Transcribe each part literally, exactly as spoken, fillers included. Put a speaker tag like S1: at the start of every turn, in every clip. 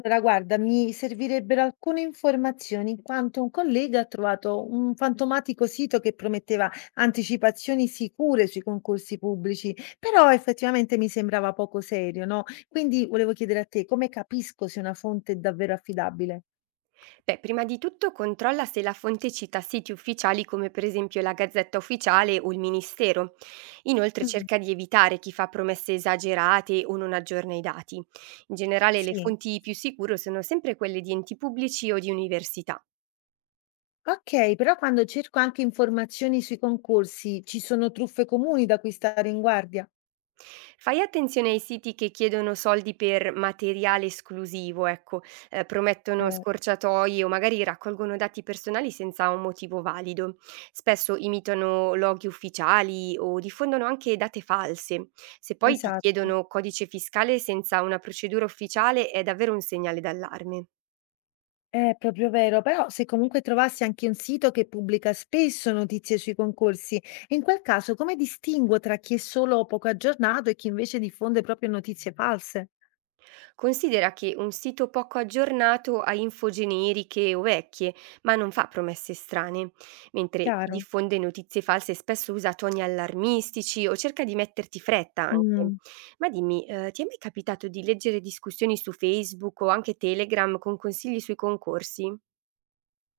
S1: Allora, guarda, mi servirebbero alcune informazioni in quanto un collega ha trovato un fantomatico sito che prometteva anticipazioni sicure sui concorsi pubblici, però effettivamente mi sembrava poco serio, no? Quindi volevo chiedere a te come capisco se una fonte è davvero affidabile?
S2: Beh, prima di tutto controlla se la fonte cita siti ufficiali come per esempio la Gazzetta Ufficiale o il Ministero. Inoltre
S1: Mm.
S2: cerca di evitare chi fa promesse esagerate o non aggiorna i dati. In generale le
S1: Sì.
S2: fonti più sicure sono sempre quelle di enti pubblici o di università.
S1: Ok, però quando cerco anche informazioni sui concorsi, ci sono truffe comuni da cui stare in guardia?
S2: Fai attenzione ai siti che chiedono soldi per materiale esclusivo, ecco, eh, promettono
S1: Eh,
S2: scorciatoie o magari raccolgono dati personali senza un motivo valido. Spesso imitano loghi ufficiali o diffondono anche date false. Se poi ti
S1: Esatto.
S2: chiedono codice fiscale senza una procedura ufficiale è davvero un segnale d'allarme.
S1: È proprio vero, però se comunque trovassi anche un sito che pubblica spesso notizie sui concorsi, in quel caso come distingo tra chi è solo poco aggiornato e chi invece diffonde proprio notizie false?
S2: Considera che un sito poco aggiornato ha info generiche o vecchie, ma non fa promesse strane, mentre chi
S1: Chiaro.
S2: diffonde notizie false spesso usa toni allarmistici o cerca di metterti fretta anche.
S1: Mm.
S2: Ma dimmi, eh, ti è mai capitato di leggere discussioni su Facebook o anche Telegram con consigli sui concorsi?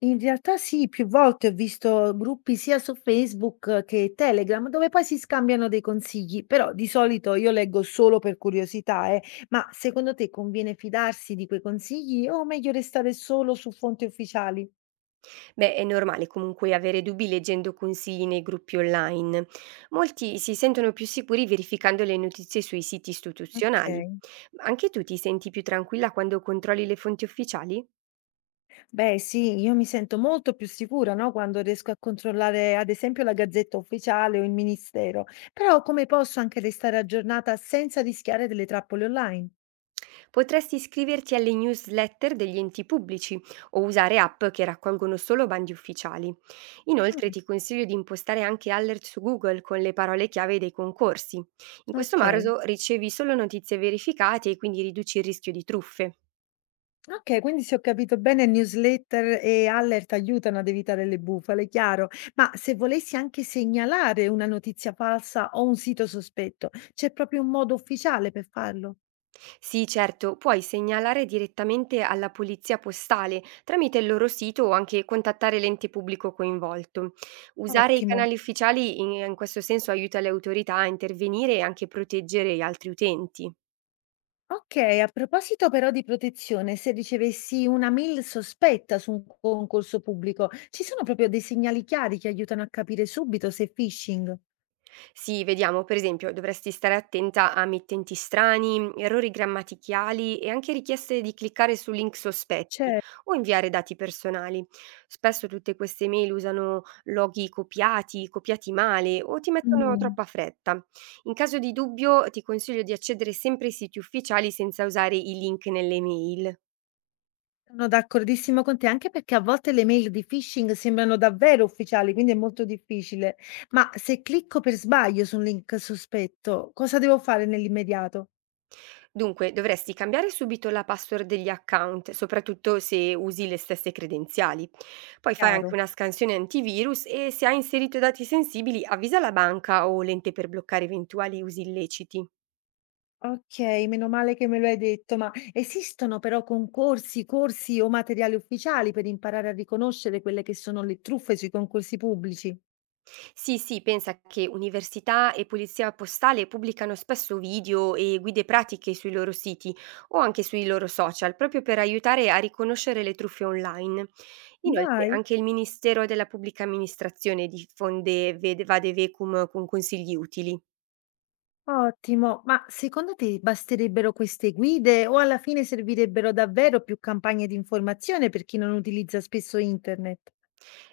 S1: In realtà sì, più volte ho visto gruppi sia su Facebook che Telegram dove poi si scambiano dei consigli, però di solito io leggo solo per curiosità, eh. Ma secondo te conviene fidarsi di quei consigli o meglio restare solo su fonti ufficiali?
S2: Beh, è normale comunque avere dubbi leggendo consigli nei gruppi online. Molti si sentono più sicuri verificando le notizie sui siti istituzionali.
S1: Ok.
S2: Ma anche tu ti senti più tranquilla quando controlli le fonti ufficiali?
S1: Beh sì, io mi sento molto più sicura, no, quando riesco a controllare ad esempio la Gazzetta Ufficiale o il Ministero, però come posso anche restare aggiornata senza rischiare delle trappole online?
S2: Potresti iscriverti alle newsletter degli enti pubblici o usare app che raccolgono solo bandi ufficiali. Inoltre ti
S1: Ah,
S2: consiglio di impostare anche alert su Google con le parole chiave dei concorsi. In questo
S1: ok,
S2: modo ricevi solo notizie verificate e quindi riduci il rischio di truffe.
S1: ok, quindi se ho capito bene, newsletter e alert aiutano ad evitare le bufale, chiaro, ma se volessi anche segnalare una notizia falsa o un sito sospetto, c'è proprio un modo ufficiale per farlo?
S2: Sì, certo, puoi segnalare direttamente alla polizia postale tramite il loro sito o anche contattare l'ente pubblico coinvolto. Usare i
S1: Ottimo.
S2: canali ufficiali in, in questo senso aiuta le autorità a intervenire e anche proteggere gli altri utenti.
S1: Okay, a proposito però di protezione, se ricevessi una mail sospetta su un concorso pubblico, ci sono proprio dei segnali chiari che aiutano a capire subito se è phishing?
S2: Sì, vediamo, per esempio, dovresti stare attenta a mittenti strani, errori grammaticali e anche richieste di cliccare su link sospetti
S1: C'è
S2: o inviare dati personali. Spesso tutte queste mail usano loghi copiati, copiati male o ti mettono
S1: mh.
S2: troppa fretta. In caso di dubbio, ti consiglio di accedere sempre ai siti ufficiali senza usare i link nelle mail.
S1: Sono d'accordissimo con te, anche perché a volte le mail di phishing sembrano davvero ufficiali, quindi è molto difficile. Ma se clicco per sbaglio su un link sospetto, cosa devo fare nell'immediato?
S2: Dunque, dovresti cambiare subito la password degli account, soprattutto se usi le stesse credenziali. Poi fai anche
S1: Chiaro.
S2: una scansione antivirus e se hai inserito dati sensibili avvisa la banca o l'ente per bloccare eventuali usi illeciti.
S1: Okay, meno male che me lo hai detto, ma esistono però concorsi, corsi o materiali ufficiali per imparare a riconoscere quelle che sono le truffe sui concorsi pubblici?
S2: Sì, sì, pensa che università e polizia postale pubblicano spesso video e guide pratiche sui loro siti o anche sui loro social, proprio per aiutare a riconoscere le truffe online. Inoltre,
S1: Dai,
S2: anche il Ministero della Pubblica Amministrazione diffonde vade vade vecum con consigli utili.
S1: ottimo, ma secondo te basterebbero queste guide o alla fine servirebbero davvero più campagne di informazione per chi non utilizza spesso internet?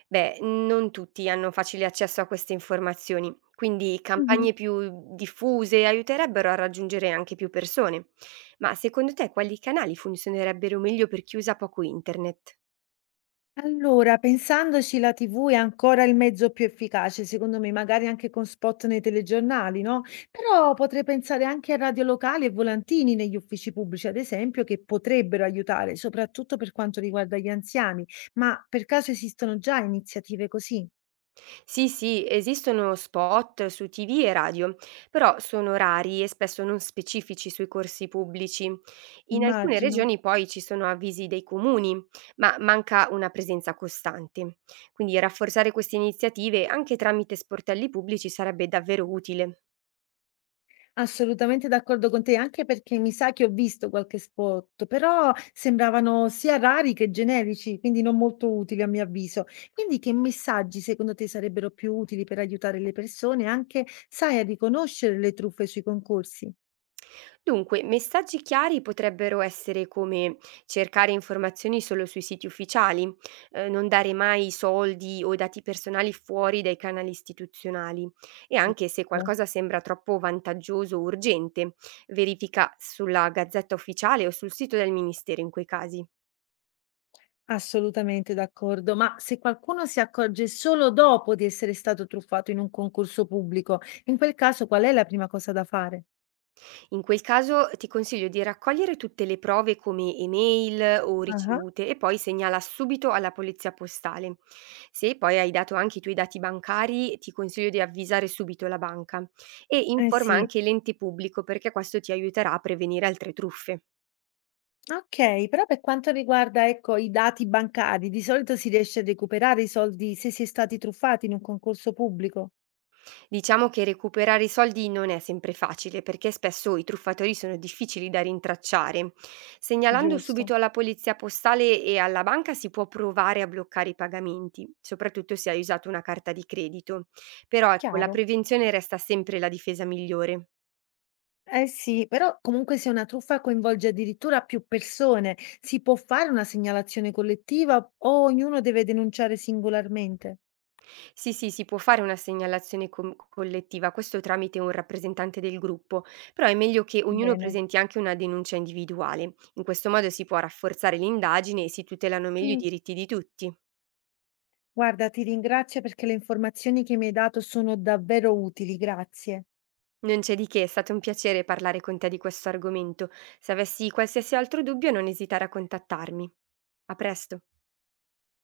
S2: Beh, non tutti hanno facile accesso a queste informazioni, quindi
S1: Mh-mh.
S2: campagne più diffuse aiuterebbero a raggiungere anche più persone. Ma secondo te quali canali funzionerebbero meglio per chi usa poco internet?
S1: Allora, pensandoci, la T V è ancora il mezzo più efficace, secondo me, magari anche con spot nei telegiornali, no? Però potrei pensare anche a radio locali e volantini negli uffici pubblici, ad esempio, che potrebbero aiutare, soprattutto per quanto riguarda gli anziani. Ma per caso esistono già iniziative così?
S2: Sì, sì, esistono spot su T V e radio, però sono rari e spesso non specifici sui corsi pubblici. In alcune
S1: Immagino.
S2: regioni poi ci sono avvisi dei comuni, ma manca una presenza costante. Quindi rafforzare queste iniziative anche tramite sportelli pubblici sarebbe davvero utile.
S1: Assolutamente d'accordo con te, anche perché mi sa che ho visto qualche spot, però sembravano sia rari che generici, quindi non molto utili a mio avviso. Quindi che messaggi secondo te sarebbero più utili per aiutare le persone anche, sai, a riconoscere le truffe sui concorsi?
S2: Dunque, messaggi chiari potrebbero essere come cercare informazioni solo sui siti ufficiali, eh, non dare mai soldi o dati personali fuori dai canali istituzionali e anche se
S1: Giusto.
S2: qualcosa sembra troppo vantaggioso o urgente, verifica sulla Gazzetta Ufficiale o sul sito del Ministero in quei casi.
S1: Assolutamente d'accordo, ma se qualcuno si accorge solo dopo di essere stato truffato in un concorso pubblico, in quel caso qual è la prima cosa da fare?
S2: In quel caso ti consiglio di raccogliere tutte le prove come email o
S1: Ah.
S2: ricevute e poi segnala subito alla polizia postale. Se poi hai dato anche i tuoi dati bancari, ti consiglio di avvisare subito la banca e
S1: Eh
S2: informa
S1: sì.
S2: anche l'ente pubblico perché questo ti aiuterà a prevenire altre truffe.
S1: Okay, però per quanto riguarda, ecco, i dati bancari, di solito si riesce a recuperare i soldi se si è stati truffati in un concorso pubblico?
S2: Diciamo che recuperare i soldi non è sempre facile perché spesso i truffatori sono difficili da rintracciare. Segnalando
S1: Giusto,
S2: subito alla polizia postale e alla banca si può provare a bloccare i pagamenti, soprattutto se hai usato una carta di credito. Però ecco, la
S1: chiaro.
S2: prevenzione resta sempre la difesa migliore.
S1: Eh sì, però comunque se una truffa coinvolge addirittura più persone, si può fare una segnalazione collettiva o ognuno deve denunciare singolarmente?
S2: Sì, sì, si può fare una segnalazione com collettiva, questo tramite un rappresentante del gruppo, però è meglio che ognuno
S1: Bene.
S2: presenti anche una denuncia individuale. In questo modo si può rafforzare l'indagine e si tutelano meglio i
S1: Mm,
S2: diritti di tutti.
S1: guarda, ti ringrazio perché le informazioni che mi hai dato sono davvero utili, grazie.
S2: Non c'è di che, è stato un piacere parlare con te di questo argomento. Se avessi qualsiasi altro dubbio non esitare a contattarmi. A presto.